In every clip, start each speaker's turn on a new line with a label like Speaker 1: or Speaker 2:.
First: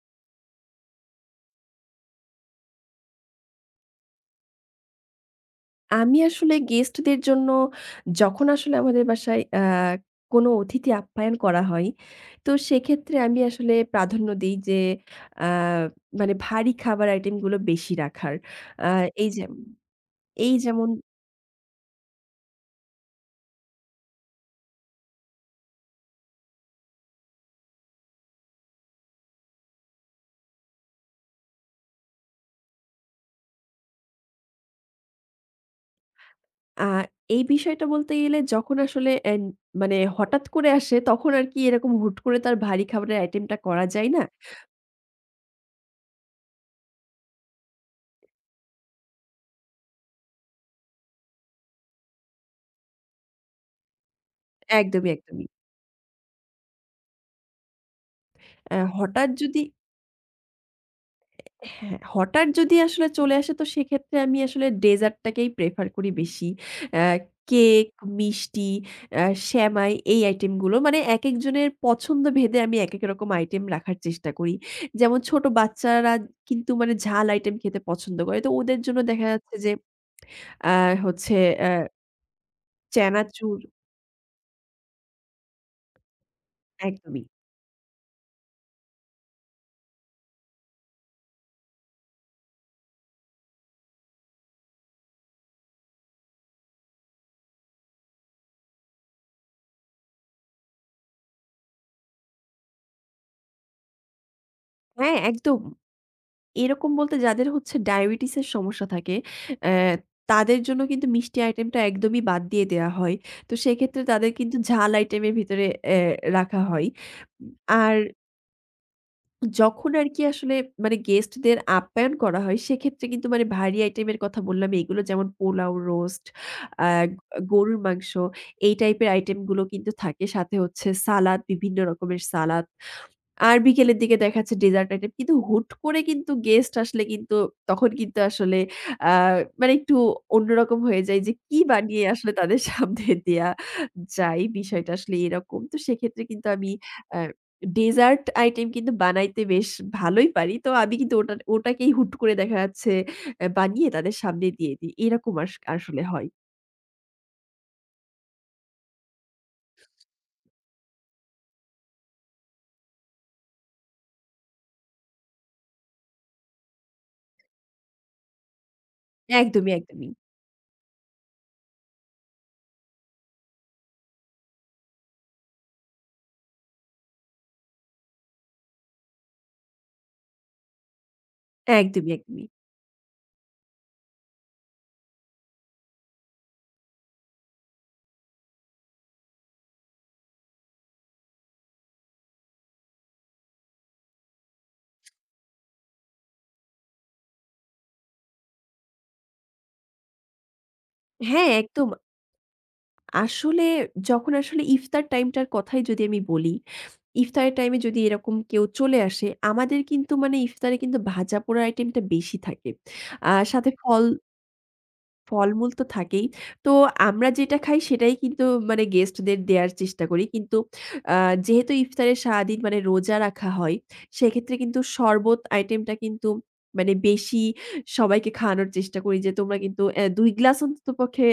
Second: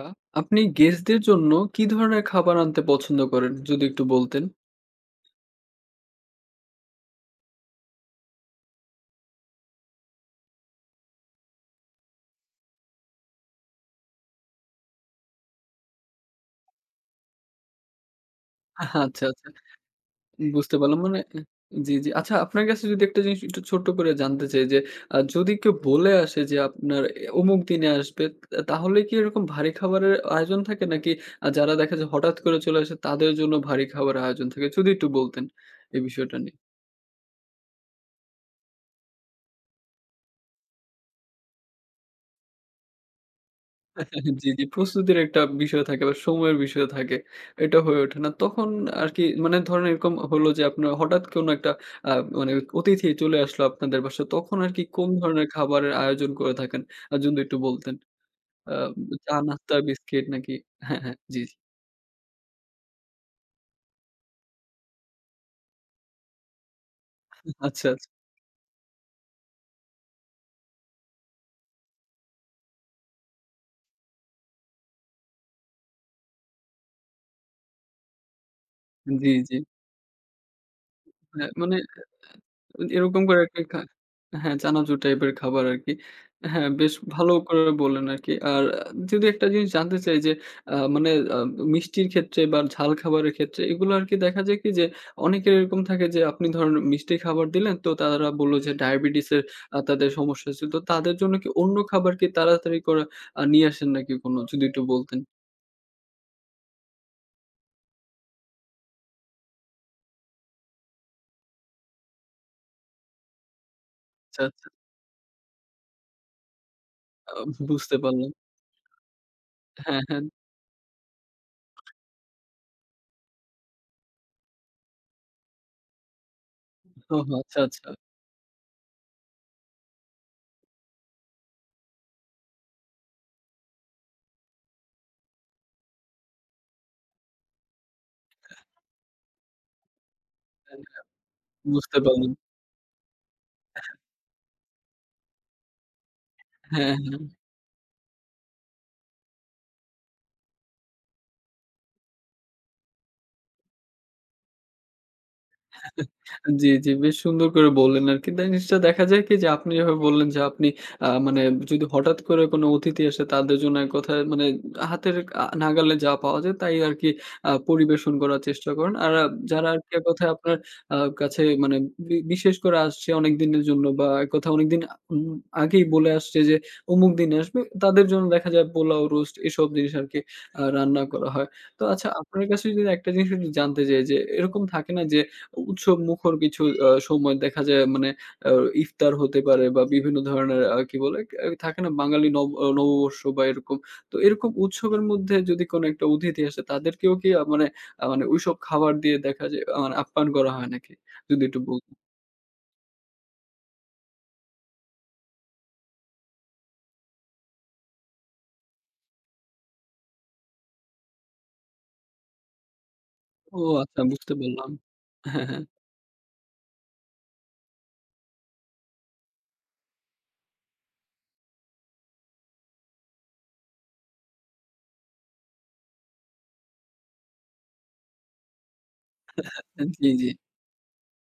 Speaker 1: আ আপনি গেস্টদের জন্য কি ধরনের খাবার আনতে পছন্দ করেন? যদি একটু বলতেন।
Speaker 2: আমি আসলে গেস্টদের জন্য যখন আসলে আমাদের বাসায় আ কোনো অতিথি আপ্যায়ন করা হয়, তো সেক্ষেত্রে আমি আসলে প্রাধান্য দেই যে আ মানে ভারী খাবার আইটেমগুলো বেশি রাখার। আ
Speaker 1: আহ আচ্ছা,
Speaker 2: এইযে
Speaker 1: আচ্ছা।
Speaker 2: এই
Speaker 1: বুঝতে
Speaker 2: যেমন
Speaker 1: পারলাম। মানে এ জি, জি। আচ্ছা, আপনার কাছে যদি একটা জিনিস একটু ছোট্ট করে জানতে চাই যে, আ যদি কেউ বলে আসে যে আপনার এ অমুক দিনে আসবে, তা তাহলে কি এরকম ভারী খাবারের আয়োজন থাকে? নাকি আ যারা দেখে যায় হঠাৎ করে চলে আসে তাদের জন্য ভারী খাবারের আয়োজন থাকে? যদি একটু বলতেন এই বিষয়টা নিয়ে।
Speaker 2: আ এই বিষয়টা বলতে গেলে যখন আসলে এ মানে হঠাৎ করে আসে, তখন আরকি এরকম হুট করে তো আর ভারী খাবারের আইটেমটা করা যায় না।
Speaker 1: জি, জি। প্রস্তুতির একটা বিষয় থাকে বা সময়ের বিষয় থাকে। এটা হয়ে ওঠে না। তখন আরকি মানে ধরেন এরকম হলো যে আপনার হঠাৎ কোনো একটা আ মানে অতিথি চলে আসলো আপনাদের বাসায়। তখন আরকি কোন
Speaker 2: একদমই,
Speaker 1: ধরনের
Speaker 2: একদমই।
Speaker 1: খাবারের আয়োজন করে থাকেন? আ যদি একটু বলতেন। আ
Speaker 2: অ্যা হঠাৎ যদি
Speaker 1: চা-নাস্তা, বিস্কিট নাকি? হ্যাঁ, হ্যাঁ। জি,
Speaker 2: এ
Speaker 1: জি।
Speaker 2: হ্যাঁ, হঠাৎ যদি আসলে চলে আসে, তো সেক্ষেত্রে আমি আসলে ডেজার্টটাকেই prefer করি বেশি। অ্যা কেক,
Speaker 1: আচ্ছা, আচ্ছা।
Speaker 2: মিষ্টি, অ্যা সেমাই এই আইটেমগুলো। মানে একেক জনের পছন্দভেদে আমি একেকরকম আইটেম রাখার চেষ্টা করি। যেমন ছোট বাচ্চারা কিন্তু মানে ঝাল আইটেম খেতে পছন্দ করে। তো ওদের জন্য দেখা
Speaker 1: জি, জি।
Speaker 2: যাচ্ছে যে আ হচ্ছে
Speaker 1: হ্যাঁ,
Speaker 2: অ্য
Speaker 1: মানে এ এরকম করে
Speaker 2: চানাচুর
Speaker 1: আরকি খায় হ্যাঁ, চানাচুর টাইপের খাবার আরকি। হ্যাঁ, বেশ
Speaker 2: একদমই।
Speaker 1: ভালো করে বললেন আরকি। আর আ যদি একটা জিনিস জানতে চাই যে, আ মানে আব মিষ্টির ক্ষেত্রে বা ঝাল খাবারের ক্ষেত্রে এগুলো আরকি দেখা যায় কি যে, অনেকের এরকম থাকে যে আপনি ধরেন মিষ্টি খাবার দিলেন, তো তারা বললো যে ডায়াবেটিসের আ তাদের সমস্যা আছে। তো তাদের জন্য কি অন্য খাবার কি তাড়াতাড়ি করা আ নিয়ে আসেন নাকি কোনো? যদি একটু
Speaker 2: হ্যাঁ,
Speaker 1: বলতেন।
Speaker 2: একদম। এরকম বলতে যাদের হচ্ছে ডায়াবেটিসের সমস্যা থাকে, অ্যা তাদের জন্য কিন্তু মিষ্টি আইটেমটা একদমই বাদ দিয়ে দেয়া হয়। তো সেক্ষেত্রে তাদের
Speaker 1: আচ্ছা,
Speaker 2: কিন্তু
Speaker 1: আচ্ছা।
Speaker 2: ঝাল আইটেমের ভিতরে অ্যা রাখা হয়।
Speaker 1: আ
Speaker 2: উম
Speaker 1: বুঝতে
Speaker 2: আর
Speaker 1: পারলাম।
Speaker 2: যখন
Speaker 1: হ্যাঁ, হ্যাঁ।
Speaker 2: আরকি আসলে মানে গেস্টদের আপ্যায়ন করা হয়, সেক্ষেত্রে কিন্তু মানে ভারী আইটেমের কথা বললাম এগুলো, যেমন: পোলাও, রোস্ট, আগ
Speaker 1: ওহ, আচ্ছা,
Speaker 2: গরুর
Speaker 1: আচ্ছা।
Speaker 2: মাংস, এই টাইপের আইটেমগুলো কিন্তু থাকে। সাথে হচ্ছে সালাদ, বিভিন্ন রকমের সালাদ। আর বিকেলের দিকে দেখা যাচ্ছে ডেজার্ট আইটেম। কিন্তু হুট করে কিন্তু গেস্ট আসলে কিন্তু তখন কিন্তু আসলে আ মানে একটু অন্যরকম হয়ে যায় যে,
Speaker 1: [unintelligible]
Speaker 2: কি
Speaker 1: বুঝতে
Speaker 2: বানিয়ে আসলে
Speaker 1: পারলাম।
Speaker 2: তাদের সামনে দেওয়া
Speaker 1: আ হ্যাঁ।
Speaker 2: যায়? বিষয়টা আসলে এরকম। তো সেক্ষেত্রে কিন্তু আমি
Speaker 1: হ্যাঁ,
Speaker 2: আ
Speaker 1: হ্যাঁ।
Speaker 2: ডেজার্ট আইটেম কিন্তু বানাইতে বেশ ভালোই পারি। তো আমি কিন্তু ওটা ওটাকেই হুট করে দেখা যাচ্ছে এ বানিয়ে তাদের সামনে দিয়ে দিই। এরকম আস আসলে হয়।
Speaker 1: জি, জি। বেশ সুন্দর করে বললেন আরকি। তা জিনিসটা দেখা যায় কি যে আপনি যেভাবে বললেন যে আপনি আ মানে যদি হঠাৎ করে কোনো অতিথি আসে, তাদের জন্য এক কথায় মানে হাতের আ নাগালে যা পাওয়া যায়, তাই আরকি আ পরিবেশন করার চেষ্টা করেন। আর আ যারা
Speaker 2: একদমই,
Speaker 1: আরকি এক
Speaker 2: একদমই।
Speaker 1: কথায় আপনার আ কাছে মানে বি বিশেষ করে আসছে অনেক দিনের জন্য বা এক কথায় অনেকদিন আ উম আগেই বলে আসছে যে অমুক দিনে আসবে, তাদের জন্য দেখা যায় পোলাও, রোস্ট এসব জিনিস আরকি আ রান্না করা হয়। তো আচ্ছা,
Speaker 2: একদমই,
Speaker 1: আপনার
Speaker 2: একদমই।
Speaker 1: কাছে যদি একটা জিনিস আমি জানতে চাই যে, এরকম থাকে না যে উ উৎসবমুখর কিছু অ সময় আ দেখা যায় মানে আ ইফতার হতে পারে বা বিভিন্ন ধরনের আ কি বলে? কে থাকে না বাঙালি নব নববর্ষ বা এরকম। তো এরকম উৎসবের মধ্যে যদি কোন একটা অতিথি আসে, তাদেরকেও কি আ মানে আ মানে ঐসব খাবার দিয়ে দেখা যায় আ মানে আপ্যায়ন করা হয় নাকি? যদি
Speaker 2: হ্যাঁ,
Speaker 1: একটু
Speaker 2: একদম।
Speaker 1: বলতেন।
Speaker 2: আসলে যখন আসলে ইফতার টাইমটার কথাই যদি আমি বলি, ইফতারের টাইমে যদি এরকম কেউ চলে আসে, আমাদের কিন্তু মানে ইফতারে কিন্তু ভাজাপোড়ার আইটেমটা বেশি থাকে। আ
Speaker 1: ও,
Speaker 2: সাথে
Speaker 1: আচ্ছা,
Speaker 2: ফল
Speaker 1: বুঝতে পারলাম। হ্যাঁ, হ্যাঁ।
Speaker 2: ফলমূল তো থাকেই। তো আমরা যেটা খাই, সেটাই কিন্তু মানে গেস্টদের দেয়ার চেষ্টা করি। কিন্তু আ যেহেতু ইফতারে সারাদিন মানে রোজা রাখা হয়, সেক্ষেত্রে কিন্তু শরবত আইটেমটা কিন্তু মানে বেশি সবাইকে খাওয়ানোর চেষ্টা করি যে, "তোমরা কিন্তু অ্যা
Speaker 1: জি, জি।
Speaker 2: ২ গ্লাস অন্ততপক্ষে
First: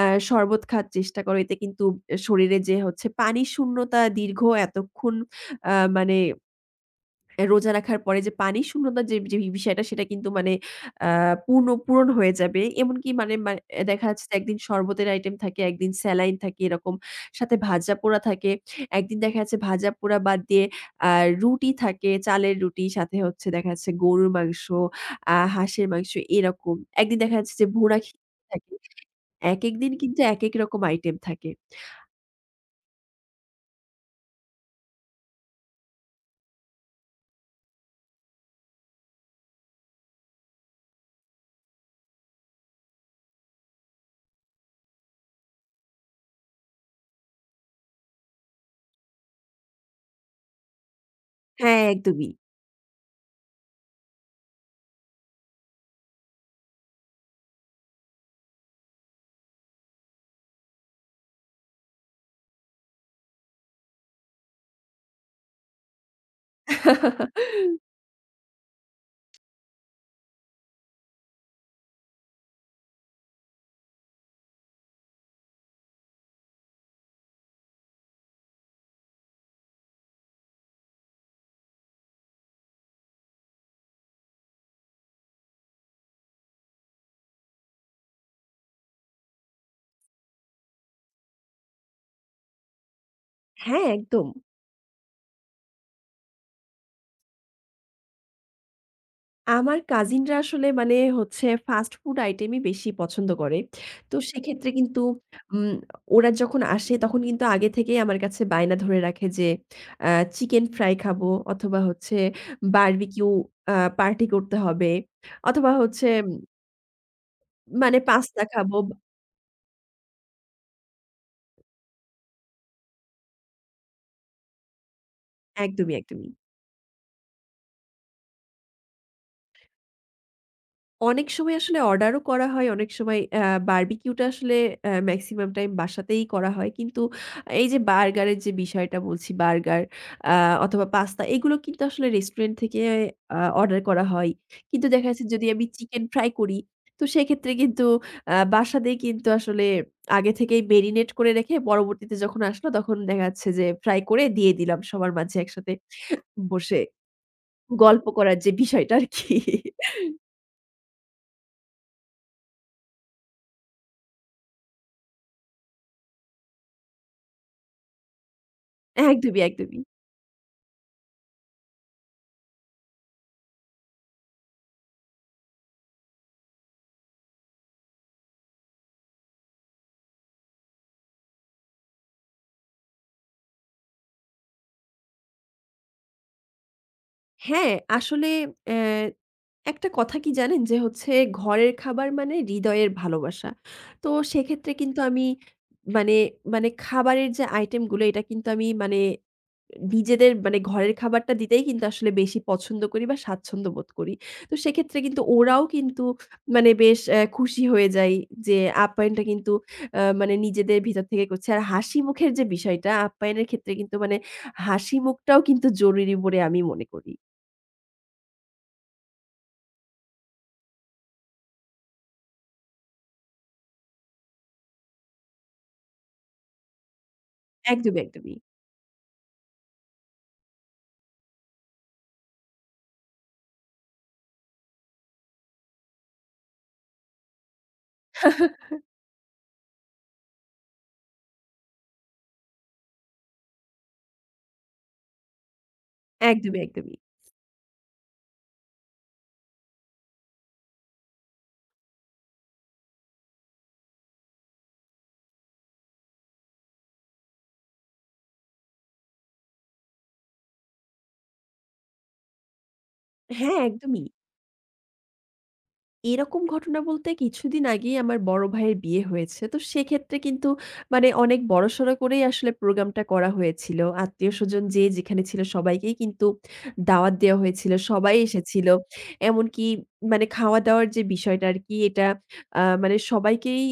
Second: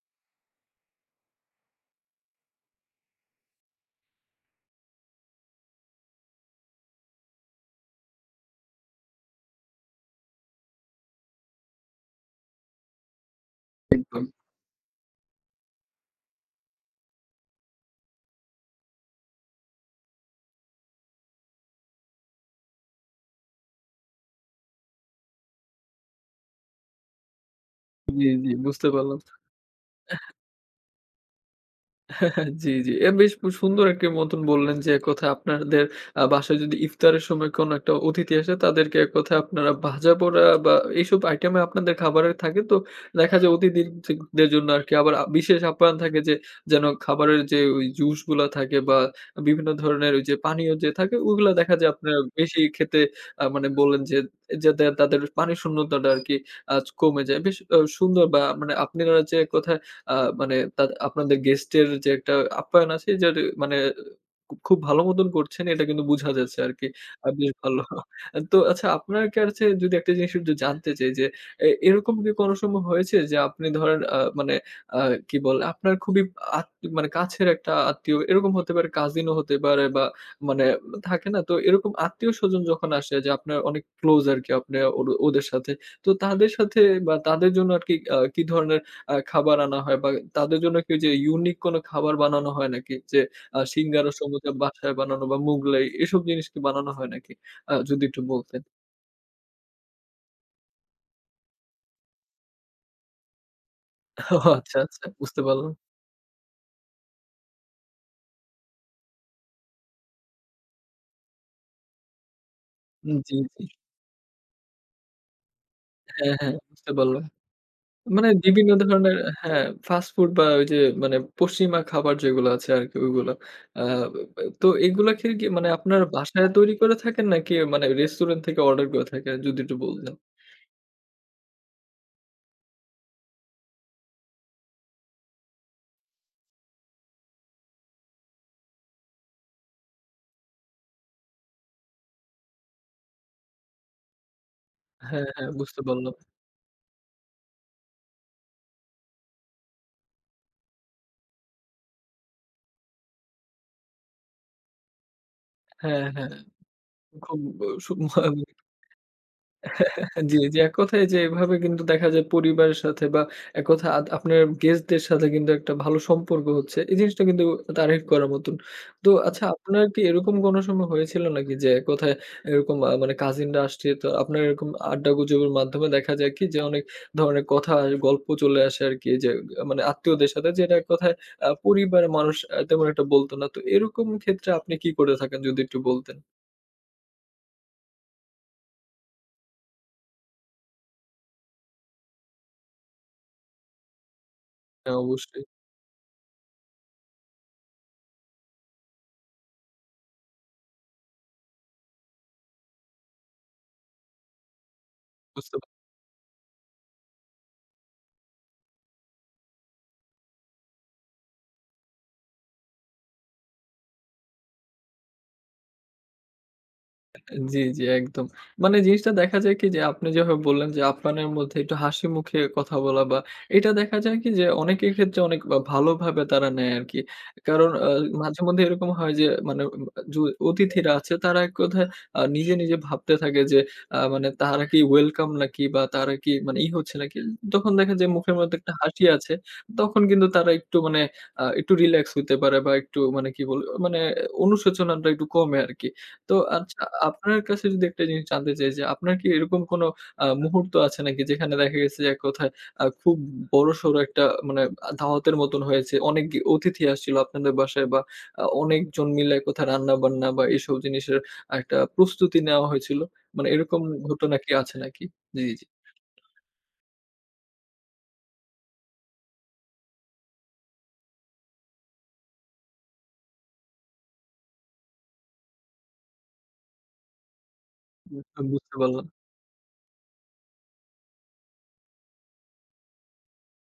Speaker 2: আ শরবত খাওয়ার চেষ্টা করো। এতে কিন্তু শরীরে যে হচ্ছে পানি শূন্যতা, দীর্ঘ এতক্ষণ আ মানে রোজা রাখার পরে যে পানি শূন্যতার যে ব্যা বিষয়টা, সেটা কিন্তু মানে অ্যা পূর্ণ পূরণ হয়ে যাবে।" এমনকি মানে মানে দেখা
Speaker 1: একদম।
Speaker 2: যাচ্ছে যে ১ দিন শরবতের আইটেম থাকে, ১ দিন স্যালাইন থাকে, এরকম। সাথে ভাজাপোড়া থাকে। ১ দিন দেখা যাচ্ছে ভাজাপোড়া বাদ দিয়ে আ রুটি থাকে। চালের রুটি সাথে হচ্ছে দেখা যাচ্ছে গরুর মাংস, আ হাঁসের মাংস, এরকম। ১ দিন দেখা যাচ্ছে যে ভুনা খিচুরি
Speaker 1: জি, জি।
Speaker 2: থাকে।
Speaker 1: বুঝতে পারলাম।
Speaker 2: একেক দিন কিন্তু
Speaker 1: এহ
Speaker 2: একেকরকম আইটেম থাকে।
Speaker 1: জি, জি। এ বেশ খুব সুন্দর একটি মতন বললেন যে, এক কথায় আপনাদের আ বাসায় যদি ইফতারের সময় কোন একটা অতিথি আসে, তাদেরকে এক কথায় আপনারা ভাজাপোড়া বা এসব আইটেমে আপনাদের খাবারের থাকে। তো দেখা যায় অতিথি থি দের জন্য আরকি আবার আ বিশেষ আপ্যায়ন থাকে যে যেন খাবারের যে ওই জুসগুলা থাকে বা বিভিন্ন ধরনের ওইযে পানীয় যে থাকে, ওইগুলা দেখা
Speaker 2: হ্যাঁ,
Speaker 1: যায় আপনারা
Speaker 2: একদমই।
Speaker 1: বেশি খেতে আ মানে বললেন যে, যাতে তাদের পানি শূন্যতাটা আরকি আচ কমে যায়। বেশ আ সুন্দর বা মানে আপনারা যে এক কথায় আ মানে তা আপনাদের গেস্টের যে একটা আপ্যায়ন আছে, যার মানে খু খুব ভালো মতন করছেন, এটা কিন্তু বুঝা যাচ্ছে আরকি। আ বেশ ভালো। তো আচ্ছা আপনার কাছে যদি আর একটা জিনিস একটু জানতে চাই যে, অ্যা এরকম কি কোন সময় হয়েছে যে আপনি ধরেন আ মানে আ কি বলে? আপনার খুবই আত মানে কাছের একটা আত্মীয় এরকম হতে পারে কাজিনও হতে পারে বা মানে থাকে না? তো এরকম আত্মীয়স্বজন যখন আসে যে আপনার অনেক ক্লোজ আরকি আপনে ওর ওদের সাথে। তো তাদের সাথে বা তাদের জন্য আরকি কি আ কি ধরনের আ খাবার আনা হয় বা তাদের জন্য কি ওইযে unique কোন খাবার বানানো হয় নাকি? যে আ
Speaker 2: হ্যাঁ,
Speaker 1: সিঙ্গারা,
Speaker 2: একদম।
Speaker 1: সমুচা বাসায় বানানো বা মুগলাই এসব জিনিস কি বানানো হয় নাকি? আ যদি একটু বলতেন।
Speaker 2: আমার কাজিনরা আসলে মানে হচ্ছে ফাস্ট ফুড আইটেমই বেশি পছন্দ করে। তো
Speaker 1: ও
Speaker 2: সেক্ষেত্রে
Speaker 1: আচ্ছা,
Speaker 2: কিন্তু
Speaker 1: আচ্ছা, বুঝতে পারলাম।
Speaker 2: উম ওরা যখন আসে, তখন কিন্তু আগে থেকেই আমার কাছে বায়না ধরে রাখে, যে আ "চিকেন ফ্রাই খাবো, অথবা হচ্ছে
Speaker 1: উ
Speaker 2: বারবিকিউ
Speaker 1: জি, জি।
Speaker 2: আ পার্টি করতে হবে," অথবা হচ্ছে
Speaker 1: হ্যাঁ, হ্যাঁ, বুঝতে পারলাম।
Speaker 2: মানে
Speaker 1: মানে
Speaker 2: "পাস্তা খাব।"
Speaker 1: বিভিন্ন ধরনের হ্যাঁ, ফাস্ট ফুড বা ওই যে মানে পশ্চিমা খাবার যেগুলা আছে আরকি ওইগুলা। আ ব ব তো এইগুলা খেলে কি মানে
Speaker 2: একদমই,
Speaker 1: আপনার
Speaker 2: একদমই।
Speaker 1: বাসায় তৈরি করে থাকেন? নাকি মানে রেস্টুরেন্ট থেকে অর্ডার করে থাকেন? যদি একটু বলতেন।
Speaker 2: অনেক সময় আসলে অর্ডারও করা হয়, অনেক সময় আ বারবিকিউটা আসলে আ মেক্সিমাম টাইম বাসাতেই করা হয়। কিন্তু এই যে বার্গারের যে বিষয়টা বলছি, বার্গার আ অথবা পাস্তা এগুলো কিন্তু আসলে রেস্টুরেন্ট থেকে আ অর্ডার করা হয়। কিন্তু দেখা
Speaker 1: হ্যাঁ,
Speaker 2: যাচ্ছে, যদি
Speaker 1: হ্যাঁ,
Speaker 2: আমি
Speaker 1: বুঝতে
Speaker 2: চিকেন
Speaker 1: পারলাম।
Speaker 2: ফ্রাই করি। তো সেক্ষেত্রে কিন্তু আ বাসাতেই কিন্তু আসলে আগে থেকেই মেরিনেট করে রেখে, পরবর্তীতে যখন আসলো তখন দেখা যাচ্ছে, যে ফ্রাই করে দিয়ে দিলাম সবার মাঝে একসাথে
Speaker 1: হ্যাঁ, হ্যাঁ,
Speaker 2: বসে।
Speaker 1: খুব ব সব
Speaker 2: গল্প করার যে বিষয়টা আরকি।
Speaker 1: জি, জি, এককথায় যে এভাবে কিন্তু দেখা যায়, পরিবারের সাথে বা এককথায় আদ আপনার গেস্টদের সাথে কিন্তু একটা ভালো সম্পর্ক হচ্ছে, এই জিনিসটা কিন্তু তারিফ করার মতন। তো
Speaker 2: একদমই,
Speaker 1: আচ্ছা,
Speaker 2: একদমই।
Speaker 1: আপনার কি এরকম কোন সময় হয়েছিল নাকি, যে এককথায় এরকম আ মানে কাজিনরা আসছে, তো আপনার এরকম আড্ডা গুজবের মাধ্যমে দেখা যাক কি, যে অনেক ধরনের কথায় গল্প চলে আসে আরকি যে আ মানে আত্মীয়দের সাথে যেটা এককথায় আ পরিবার মানুষ আ তেমন একটা বলত না। তো এরকম ক্ষেত্রে আপনি কি করে থাকেন? যদি একটু বলতেন?
Speaker 2: হ্যাঁ, আসলে আ একটা কথা কি জানেন যে হচ্ছে ঘরের খাবার মানে হৃদয়ের ভালোবাসা। তো সেক্ষেত্রে
Speaker 1: হ্যাঁ,
Speaker 2: কিন্তু আমি
Speaker 1: অবশ্যই।
Speaker 2: মানে মানে খাবারের যে আইটেমগুলো, এটা কিন্তু আমি মানে নিজেদের মানে ঘরের খাবারটা দিতেই কিন্তু আসলে বেশি পছন্দ করি বা, স্বাচ্ছন্দ্য বোধ করি। তো সেক্ষেত্রে কিন্তু
Speaker 1: বুঝতে
Speaker 2: ওরাও
Speaker 1: পার
Speaker 2: কিন্তু মানে বেশ আ খুশি হয়ে যায় যে আপ্যায়নটা কিন্তু আ মানে নিজেদের ভিতর থেকে করছে। আর হাসিমুখের যে বিষয়টা, আপ্যায়নের ক্ষেত্রে কিন্তু মানে হাসিমুখটাও কিন্তু জরুরি বলে আমি মনে করি।
Speaker 1: আ জি, জি, একদম। মানে জিনিসটা দেখা যায় কি যে, আপনি যেভাবে বললেন যে, আপ্যায়নের মধ্যে একটু হাসিমুখে কথা বলা বা এটা দেখা যায় কি যে অনেকের ক্ষেত্রে অনেক আ ভালোভাবে তারা নেয় আরকি। কারণ আ
Speaker 2: একদমই, একদমই।
Speaker 1: মাঝেমধ্যে এরকম হয় যে মানে আ য অতিথিরা আছে, তারা এক কথায় আ নিজে, নিজে ভাবতে থাকে যে আ মানে তারা কি ওয়েলকাম নাকি বা তারা কি মানে ই হচ্ছে নাকি? তখন দেখা যায় মুখের মধ্যে একটা হাসি আছে, তখন কিন্তু তারা একটু মানে আ একটু রিল্যাক্স হইতে পারে বা একটু মানে কি বল আ মানে অনুশোচনাটা একটু কমে আরকি। তো
Speaker 2: একদমই,
Speaker 1: আচ্ছা,
Speaker 2: একদমই।
Speaker 1: আপনার কাছে যদি একটা জিনিস জানতে চাই যে, আপনার কি এরকম কোন আ মুহূর্ত আছে নাকি? যেখানে দেখা গেছে যে এক কথায় আ খুব উ বড়-সড় একটা মানে আ দাওয়াতের মতন হয়েছে। অনেক গে অতিথি আসছিল আপনাদের বাসায় বা আ অনেকজন মিলে কোথায় রান্নাবান্না বা এসব জিনিসের আ একটা প্রস্তুতি নেয়া হয়েছিল? মানে
Speaker 2: হ্যাঁ,
Speaker 1: এরকম
Speaker 2: একদমই।
Speaker 1: ঘটনা কি আছে নাকি? জি, জি।
Speaker 2: এরকম ঘটনা বলতে কিছুদিন আগেই আমার বড় ভাইয়ের বিয়ে হয়েছে। তো সেক্ষেত্রে কিন্তু মানে অনেক বড়-সড় করেই আসলে প্রোগ্রামটা করা হয়েছিল। আত্মীয়স্বজন যে যেখানে ছিল, সবাইকেই কিন্তু দাওয়াত দেয়া হয়েছিল। সবাই
Speaker 1: বুঝতে
Speaker 2: এসেছিল।
Speaker 1: বুঝতে পারলাম।
Speaker 2: এমনকি মানে খাওয়া-দাওয়ার যে বিষয়টা আরকি, এটা আ মানে সবাইকেই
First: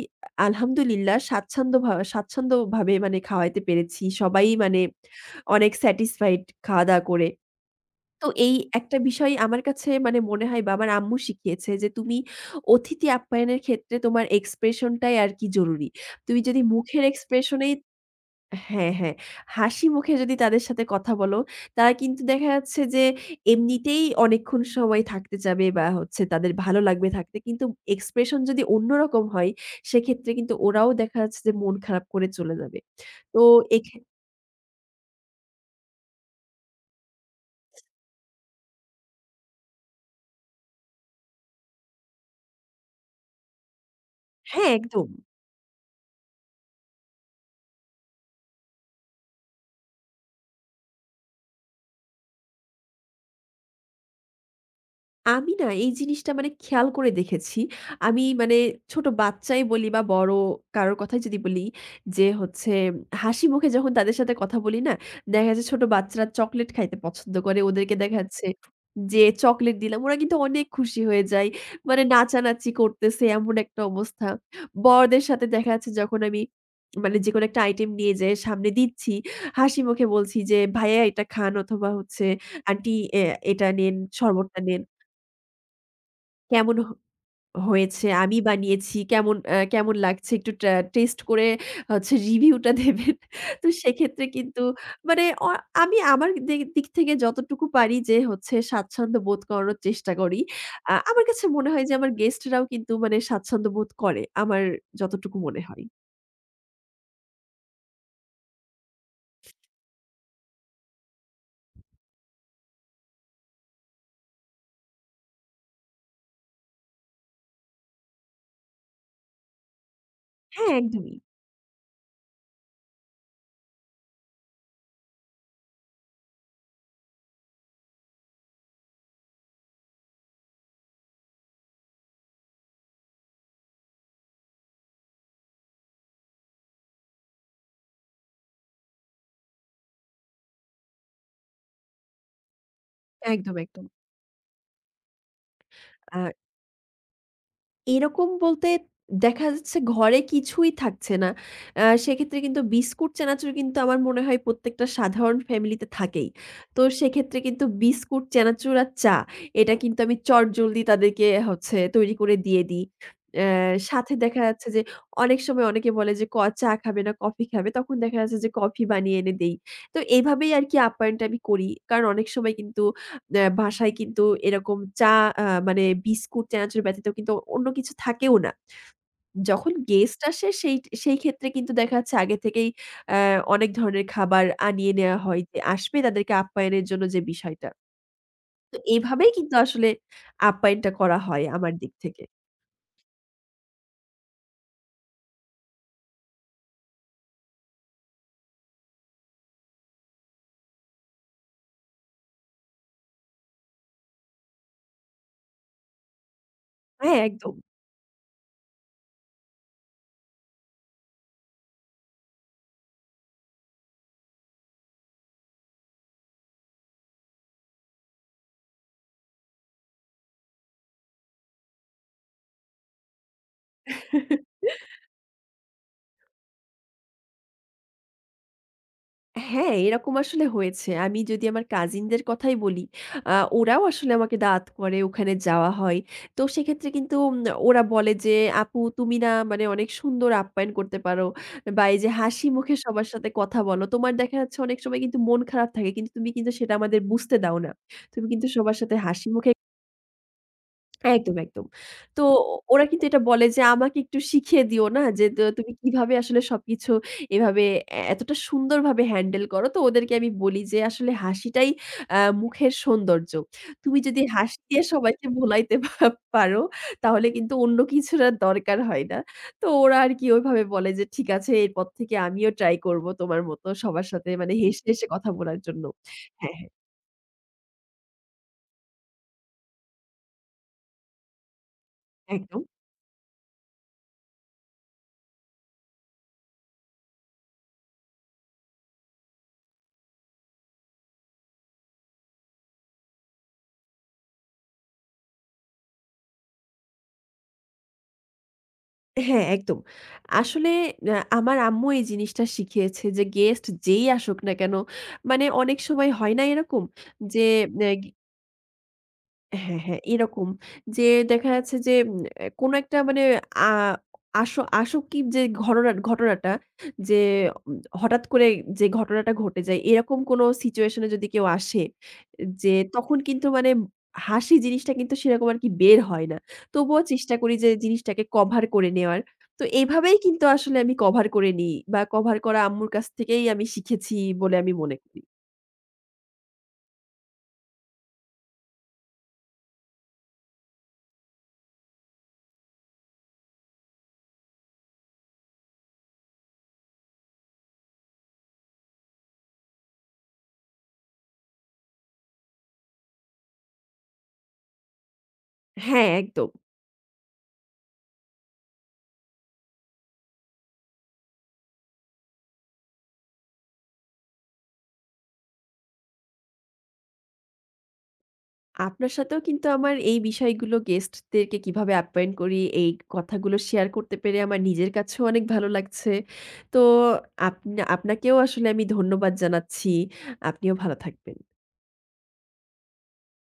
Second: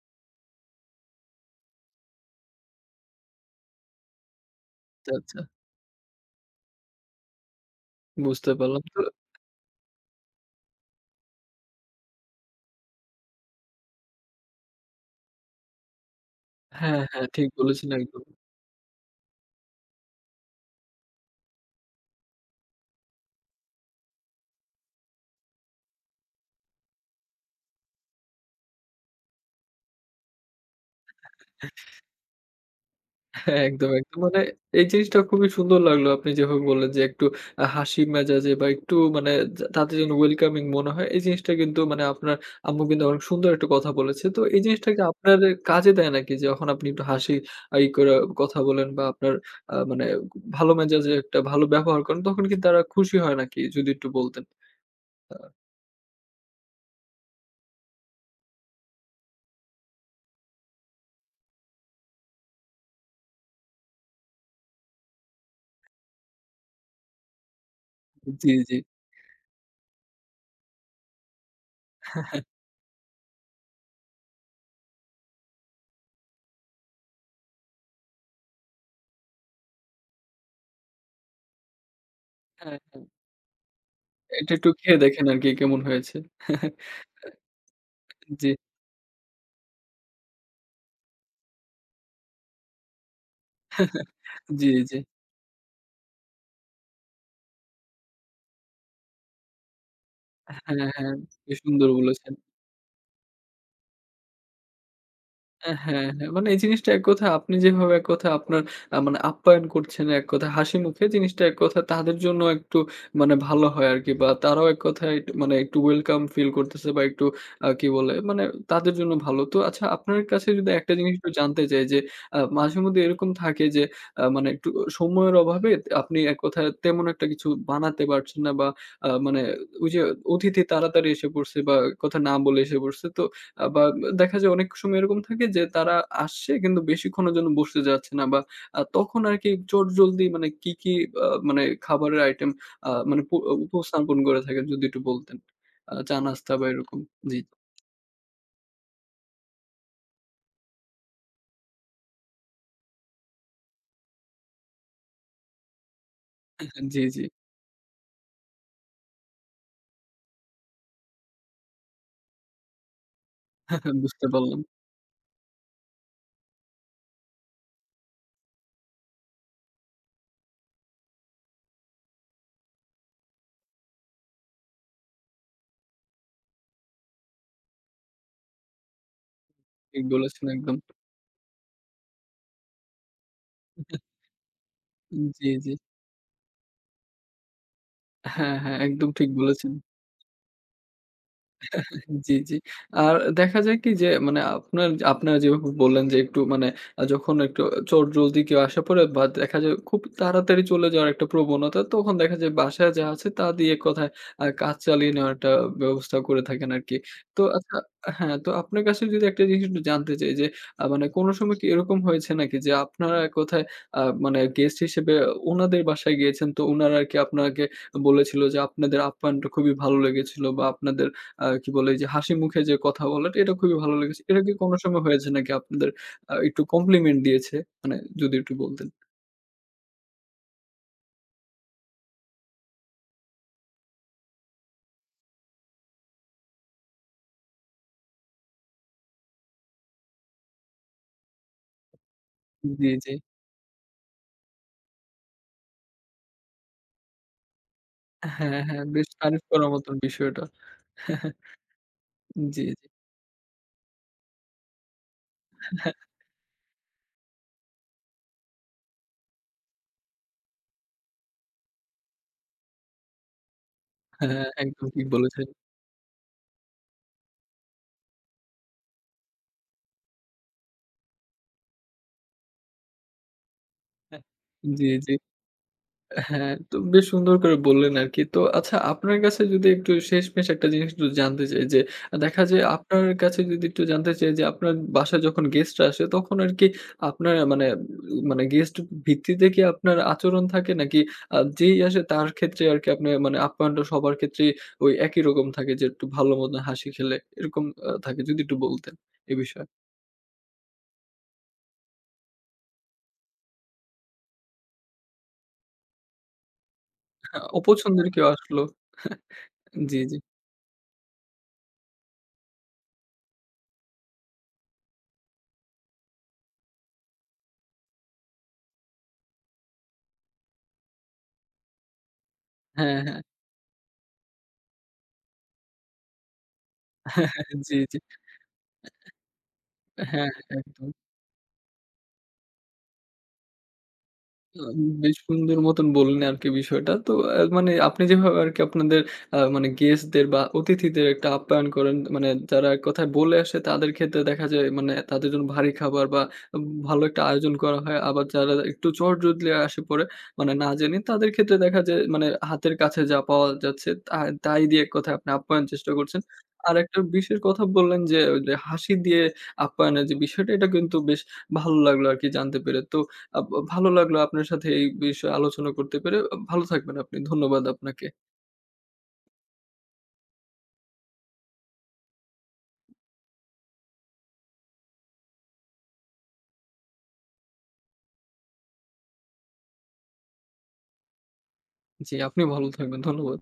Speaker 2: আলহামদুলিল্লাহ স্বাচ্ছন্দ্যভা স্বাচ্ছন্দ্যভাবে মানে খাওয়াইতে পেরেছি। সবাই মানে
Speaker 1: আচ্ছা, আচ্ছা।
Speaker 2: অনেক স্যাটিসফাইড খাওয়া-দাওয়া করে। তো
Speaker 1: বুঝতে
Speaker 2: এই
Speaker 1: পারলাম।
Speaker 2: একটা
Speaker 1: তো
Speaker 2: বিষয় আমার কাছে মানে মনে হয় বা আমার আম্মু শিখিয়েছে যে "তুমি অতিথি আপ্যায়নের ক্ষেত্রে তোমার expression টাই আরকি জরুরী। তুমি যদি
Speaker 1: হ্যাঁ,
Speaker 2: মুখের
Speaker 1: হ্যাঁ, ঠিক
Speaker 2: expression এই"
Speaker 1: বলেছেন একদম।
Speaker 2: হ্যাঁ, হ্যাঁ, "হাসি মুখে যদি তাদের সাথে কথা বলো, তারা কিন্তু দেখা যাচ্ছে যে এমনিতেই অনেকক্ষণ সময় থাকতে চাবে বা হচ্ছে তাদের ভালো লাগবে থাকতে। কিন্তু expression যদি অন্য রকম হয়, সেক্ষেত্রে কিন্তু ওরাও দেখা যাচ্ছে যে মন খারাপ করে চলে যাবে।" তো
Speaker 1: হ্যাঁ। একদম,
Speaker 2: এক্ষে
Speaker 1: একদম। মানে এই জিনিসটা খুবই সুন্দর লাগলো। আপনি যেভাবে বললেন যে একটু আ হাসি মেজাজে বা, একটু মানে যা তাতে যেন welcoming মনে হয়। এই জিনিসটা কিন্তু মানে আপনার আম্মু কিন্তু অনেক সুন্দর একটা কথা বলেছে। তো এই
Speaker 2: হ্যাঁ,
Speaker 1: জিনিসটা কি
Speaker 2: একদম।
Speaker 1: আপনার এ কাজে দেয় নাকি? যে যখন আপনি একটু হাসি ই করে কথা বলেন বা, আপনার আ মানে আক ভালো মেজাজের একটা ভালো ব্যবহার করেন, তখন কিন্তু তারা খুশি হয় নাকি? যদি একটু বলতেন। আ
Speaker 2: আমি না এই জিনিসটা মানে খেয়াল করে দেখেছি। আমি মানে ছোট বাচ্চাই বলি বা বড় কারো কথাই যদি বলি। যে হচ্ছে হাসিমুখে যখন তাদের সাথে কথা বলি না দেখা যায় ছোট বাচ্চারা চকোলেট খাইতে পছন্দ করে, ওদেরকে দেখা যাচ্ছে
Speaker 1: জি, জি।
Speaker 2: যে চকোলেট দিলাম। ওরা কিন্তু অনেক খুশি হয়ে যায়। মানে নাচানাচি করতেছে, এমন একটা অবস্থা। বড়দের সাথে দেখা যাচ্ছে যখন আমি মানে যেকোনো একটা আইটেম নিয়ে যাই সামনে দিচ্ছি, হাসি মুখে বলছি যে, "ভাইয়া এটা খান" অথবা, হচ্ছে
Speaker 1: হ্যাঁ,
Speaker 2: "আন্টি
Speaker 1: হ্যাঁ।
Speaker 2: আ এটা নেন,
Speaker 1: এটা
Speaker 2: শরবতটা
Speaker 1: একটু
Speaker 2: নেন।"
Speaker 1: খেয়ে দেখেন আরকি, কেমন হয়েছে?
Speaker 2: "কেমন হ হয়েছে? আমি
Speaker 1: জি।
Speaker 2: বানিয়েছি, কেমন আ কেমন লাগছে একটু ট্রা টেস্ট করে হচ্ছে রিভিউটা দেবেন।" তো সেক্ষেত্রে কিন্তু
Speaker 1: জি, জি।
Speaker 2: মানে অ আমি আমার দি দিক থেকে যতটুকু পারি যে হচ্ছে স্বাচ্ছন্দ্য বোধ করানোর চেষ্টা করি।
Speaker 1: হ্যাঁ,
Speaker 2: আ
Speaker 1: হ্যাঁ।
Speaker 2: আমার কাছে
Speaker 1: বেশ
Speaker 2: মনে হয়
Speaker 1: সুন্দর
Speaker 2: যে আমার
Speaker 1: বলেছেন।
Speaker 2: গেস্টরাও কিন্তু মানে স্বাচ্ছন্দ্যবোধ করে। আমার যতটুকু মনে
Speaker 1: আ
Speaker 2: হয়।
Speaker 1: হ্যাঁ, হ্যাঁ, মানে এই জিনিসটা এক কথায় আপনি যেভাবে এক কথায় আপনার আ মানে আপ্যায়ন করছেন, এক কথায় হাসিমুখে জিনিসটা এক কথায় তাদের জন্য একটু মানে ভালো হয় আরকি বা তারাও এক কথায় এক মানে একটু welcome feel করতেছে বা, একটু আ কি বলে? মানে তাদের জন্য ভালো। তো আচ্ছা, আপনার কাছে যদি
Speaker 2: হ্যাঁ,
Speaker 1: একটা জিনিস
Speaker 2: একদমই।
Speaker 1: একটু জানতে চাই যে, আ মাঝেমধ্যে এরকম থাকে যে আ মানে একটু অ সময়ের অভাবে আপনি এক কথায় তেমন একটা কিছু বানাতে পারছে না বা আ মানে ওইযে অতিথি তাড়াতাড়ি এসে পড়ছে বা এক কথা না বলে এসে পড়ছে। তো আ বা দেখা যায় অনেক সময় এরকম থাকে যে, তারা আসছে কিন্তু বেশিক্ষণের জন্য বসতে চাচ্ছে না বা আ তখন আরকি চটজলদি মানে কি, কি বা মানে খাবারের আইটেম আ মানে প
Speaker 2: একদম, একদম।
Speaker 1: উপস্থাপন করে থাকেন? যদি একটু বলতেন। আ
Speaker 2: আর
Speaker 1: চা-নাস্তা বা, এরকম। জি।
Speaker 2: এরকম বলতে দেখা যাচ্ছে ঘরে কিছুই থাকছে না। আ সেক্ষেত্রে কিন্তু বিস্কুট, চানাচুর কিন্তু আমার মনে হয় প্রত্যেকটা সাধারণ ফ্যামিলিতে থাকেই।
Speaker 1: আ
Speaker 2: তো
Speaker 1: হ্যাঁ। জি, জি।
Speaker 2: সেক্ষেত্রে কিন্তু বিস্কুট, চানাচুর আর চা। এটা কিন্তু আমি চটজলদি তাদেরকে হচ্ছে তৈরি করে দিয়ে দিই। আ সাথে
Speaker 1: বুঝতে
Speaker 2: দেখা
Speaker 1: পারলাম।
Speaker 2: যাচ্ছে যে অনেক সময় অনেকে বলে যে, ক চা খাবে না কফি খাবে, তখন দেখা যাচ্ছে যে কফি বানিয়ে এনে দেই। তো এভাবেই আরকি আপ্যায়নটা আমি করি। কারণ, অনেক সময় কিন্তু নে বাসায় কিন্তু এরকম চা আ মানে বিস্কুট, চানাচুর ব্যতীত কিন্তু অন্য কিছু থাকেও না। যখন
Speaker 1: ঠিক
Speaker 2: গেস্ট
Speaker 1: বলেছেন
Speaker 2: আসে
Speaker 1: একদম।
Speaker 2: সেই সেইক্ষেত্রে কিন্তু দেখা যাচ্ছে আগে থেকেই আ অনেক ধরনের খাবার আনিয়ে নেয়া
Speaker 1: উম
Speaker 2: হয়
Speaker 1: জি,
Speaker 2: যে
Speaker 1: জি।
Speaker 2: আসবে তাদেরকে আপ্যায়নের জন্য যে বিষয়টা।
Speaker 1: হ্যাঁ,
Speaker 2: তো
Speaker 1: হ্যাঁ, একদম ঠিক
Speaker 2: এভাবেই কিন্তু
Speaker 1: বলেছেন।
Speaker 2: আসলে আপ্যায়নটা করা হয় আমার দিক থেকে।
Speaker 1: জি, জি। আর দেখা যায় কি যে মানে আপনার আপনারা যেভাবে বললেন যে, একটু মানে আ যখন একটু চট জলদি কেউ আসা পরে বা, দেখা যায় খুব তাড়াতাড়ি চলে যাওয়ার একটা প্রবণতা, তখন দেখা যায় বাসায় যা আছে, তা দিয়ে এক কথায় আ কাজ চালিয়ে নেওয়ার একটা ব্যবস্থা করে থাকেন আরকি।
Speaker 2: হ্যাঁ,
Speaker 1: তো
Speaker 2: একদম।
Speaker 1: আচ্ছা হ্যাঁ, তো আপনার কাছে যদি একটা জিনিস একটু জানতে চাই যে, আ মানে কোন সময় কি এরকম হয়েছে নাকি যে আপনার এক কথায় আ মানে গেস্ট হিসেবে ওনাদের বাসায় গিয়েছেন, তো উনারা আরকি আপনাকে বলেছিল যে আপনাদের আপ্যায়নটা খুবই ভালো লেগেছিল বা আপনাদের আ কি বলে, ওইযে হাসিমুখে যে কথা বলাটা এটা খুবই ভালো লেগেছে। এটা কি কোন সময় হয়েছে নাকি আপনাদের আ একটু compliment দিয়েছে? মানে যদি একটু বলতেন।
Speaker 2: হ্যাঁ, এরকম আসলে হয়েছে। আমি যদি আমার কাজিনদের কথাই বলি, আ ওরাও আসলে আমাকে দাওয়াত করে, ওখানে যাওয়া হয়। তো সেক্ষেত্রে কিন্তু উম ওরা বলে যে, "আপু তুমি না মানে অনেক সুন্দর আপ্যায়ন করতে পারো বা, এইযে হাসি মুখে
Speaker 1: জি,
Speaker 2: সবার
Speaker 1: জি।
Speaker 2: সাথে কথা বলো। তোমার দেখা যাচ্ছে অনেক সময় কিন্তু মন খারাপ থাকে। কিন্তু তুমি কিন্তু সেটা আমাদের বুঝতে দাও না। তুমি কিন্তু
Speaker 1: হ্যাঁ,
Speaker 2: সবার
Speaker 1: হ্যাঁ,
Speaker 2: সাথে
Speaker 1: বেশ
Speaker 2: হাসি
Speaker 1: তারিফ
Speaker 2: মুখে"
Speaker 1: করার মতন বিষয়টা।
Speaker 2: একদম, একদম। তো ও
Speaker 1: জি,
Speaker 2: ওরা
Speaker 1: জি।
Speaker 2: কিন্তু এটা বলে যে, "আমাকে একটু শিখিয়ে দিও না, যে তা তুমি কিভাবে আসলে সবকিছু এভাবে এ এতটা সুন্দরভাবে হ্যান্ডেল করো।" তো ওদেরকে আমি বলি যে, "আসলে হাসিটাই অ্যা মুখের সৌন্দর্য। তুমি যদি
Speaker 1: হ্যাঁ,
Speaker 2: হাসি দিয়ে
Speaker 1: একদম ঠিক
Speaker 2: সবাইকে
Speaker 1: বলেছেন।
Speaker 2: ভুলাইতে পা পারো, তাহলে কিন্তু অন্য কিছুর আর দরকার হয় না।" তো ওরা আরকি ওইভাবে বলে যে, "ঠিক আছে, এরপর থেকে আমিও ট্রাই করবো তোমার মত সবার
Speaker 1: হ্যাঁ,
Speaker 2: সাথে মানে হেসে,
Speaker 1: জি,
Speaker 2: হেসে
Speaker 1: জি।
Speaker 2: কথা বলার জন্য।"
Speaker 1: হ্যাঁ,
Speaker 2: হ্যাঁ, হ্যাঁ।
Speaker 1: তো বেশ সুন্দর করে বললেন আরকি। তো আচ্ছা আপনার কাছে যদি একটু শেষমেশ একটা জিনিস যদি জানতে চাই যে দেখা
Speaker 2: একদম।
Speaker 1: যায় আপনার কাছে যদি একটু জানতে চাই যে আপনার বাসায় যখন গেস্টরা আসে, তখন আরকি আপনার আ মানে মানে গেস্ট ভিত্তিতে কি আপনার আচরণ থাকে? নাকি আ যেই আসে, তার ক্ষেত্রে আরকি আপনার মানে আপ্যায়নটা সবার ক্ষেত্রেই ওই একই রকম থাকে যে, একটু ভালো মত হাসি খেলে এরকম আ থাকে? যদি একটু বলতেন এ
Speaker 2: হ্যাঁ,
Speaker 1: বিষয়ে।
Speaker 2: একদম। আসলে অ্যা আমার আম্মু এই জিনিসটা শিখিয়েছে যে, "গেস্ট যেই আসুক না কেন" মানে অনেক সময় হয় না এরকম? যে অ্যাগ
Speaker 1: অপছন্দের কেউ আসলো হ্যাঁ,
Speaker 2: হ্যাঁ,
Speaker 1: জি,
Speaker 2: হ্যাঁ,
Speaker 1: জি।
Speaker 2: এরকম। যে দেখা যাচ্ছে যে উম এ কোন একটা মানে আ আসো আসোকি যে ঘররা ঘটনাটা যে উম হঠাৎ করেই যে ঘটনাটা ঘটে যায়। এরকম কোন সিচুয়েশনে যদি কেউ আসে যে,
Speaker 1: হ্যাঁ,
Speaker 2: তখন
Speaker 1: হ্যাঁ।
Speaker 2: কিন্তু মানে হাসি জিনিসটা কিন্তু সেরকম আরকি বের হয় না। তবুও চেষ্টা করি যে
Speaker 1: জি, জি।
Speaker 2: জিনিসটাকে কভার করে নেওয়ার। তো এভাবেই
Speaker 1: হ্যাঁ,
Speaker 2: কিন্তু আসলে
Speaker 1: একদম।
Speaker 2: আমি কভার করে নিই বা, কভার করা আম্মুর কাছ থেকেই আমি শিখেছি বলে
Speaker 1: আ
Speaker 2: আমি মনে
Speaker 1: বেশ
Speaker 2: করি।
Speaker 1: সুন্দর মতন বললেন আরকি বিষয়টা। তো আ মানে আপনি যেভাবে আরকি আপনাদের আ মানে গেস্টদের বা, অতিথিদের একটা আপ্যায়ন করেন মানে, যারা এক কথায় বলে আসে তাদের ক্ষেত্রে দেখা যায় মানে তাদের জন্য ভারী খাবার বা, উব ভালো একটা আয়োজন করা হয়। আবার যারা একটু চট জলদি আসে পড়ে, মানে না জেনে, তাদের সেক্ষেত্রে দেখা যায় মানে হাতের কাছে যা পাওয়া যাচ্ছে, তাহ তাই দিয়ে এক কথায় আপনি আপ্যায়ন চেষ্টা
Speaker 2: হ্যাঁ,
Speaker 1: করছেন।
Speaker 2: একদম।
Speaker 1: আর একটা বিশের কথা বললেন যে, ওইযে হাসি দিয়ে আপ্যায়নের যে বিষয়টা, এটা কিন্তু বেশ ভালো লাগলো আরকি জানতে পেরে। তো আব ভালো লাগলো আপনার সাথে এই বিষয়ে আলোচনা করতে পেরে। এ ভালো থাকবেন আপনি। ধন্যবাদ আপনাকে।
Speaker 2: আপনার সাথেও কিন্তু আমার এই বিষয়গুলো, গেস্টদেরকে কিভাবে অ্যাপয়েন্ট করি এই কথাগুলো শেয়ার করতে পেরে আমার নিজের কাছেও অনেক ভালো লাগছে। তো আপনা আপনাকেও আসলে আমি ধন্যবাদ জানাচ্ছি। আপনিও ভালো থাকবেন।
Speaker 1: জি, আপনি ভালো থাকবেন। ধন্যবাদ।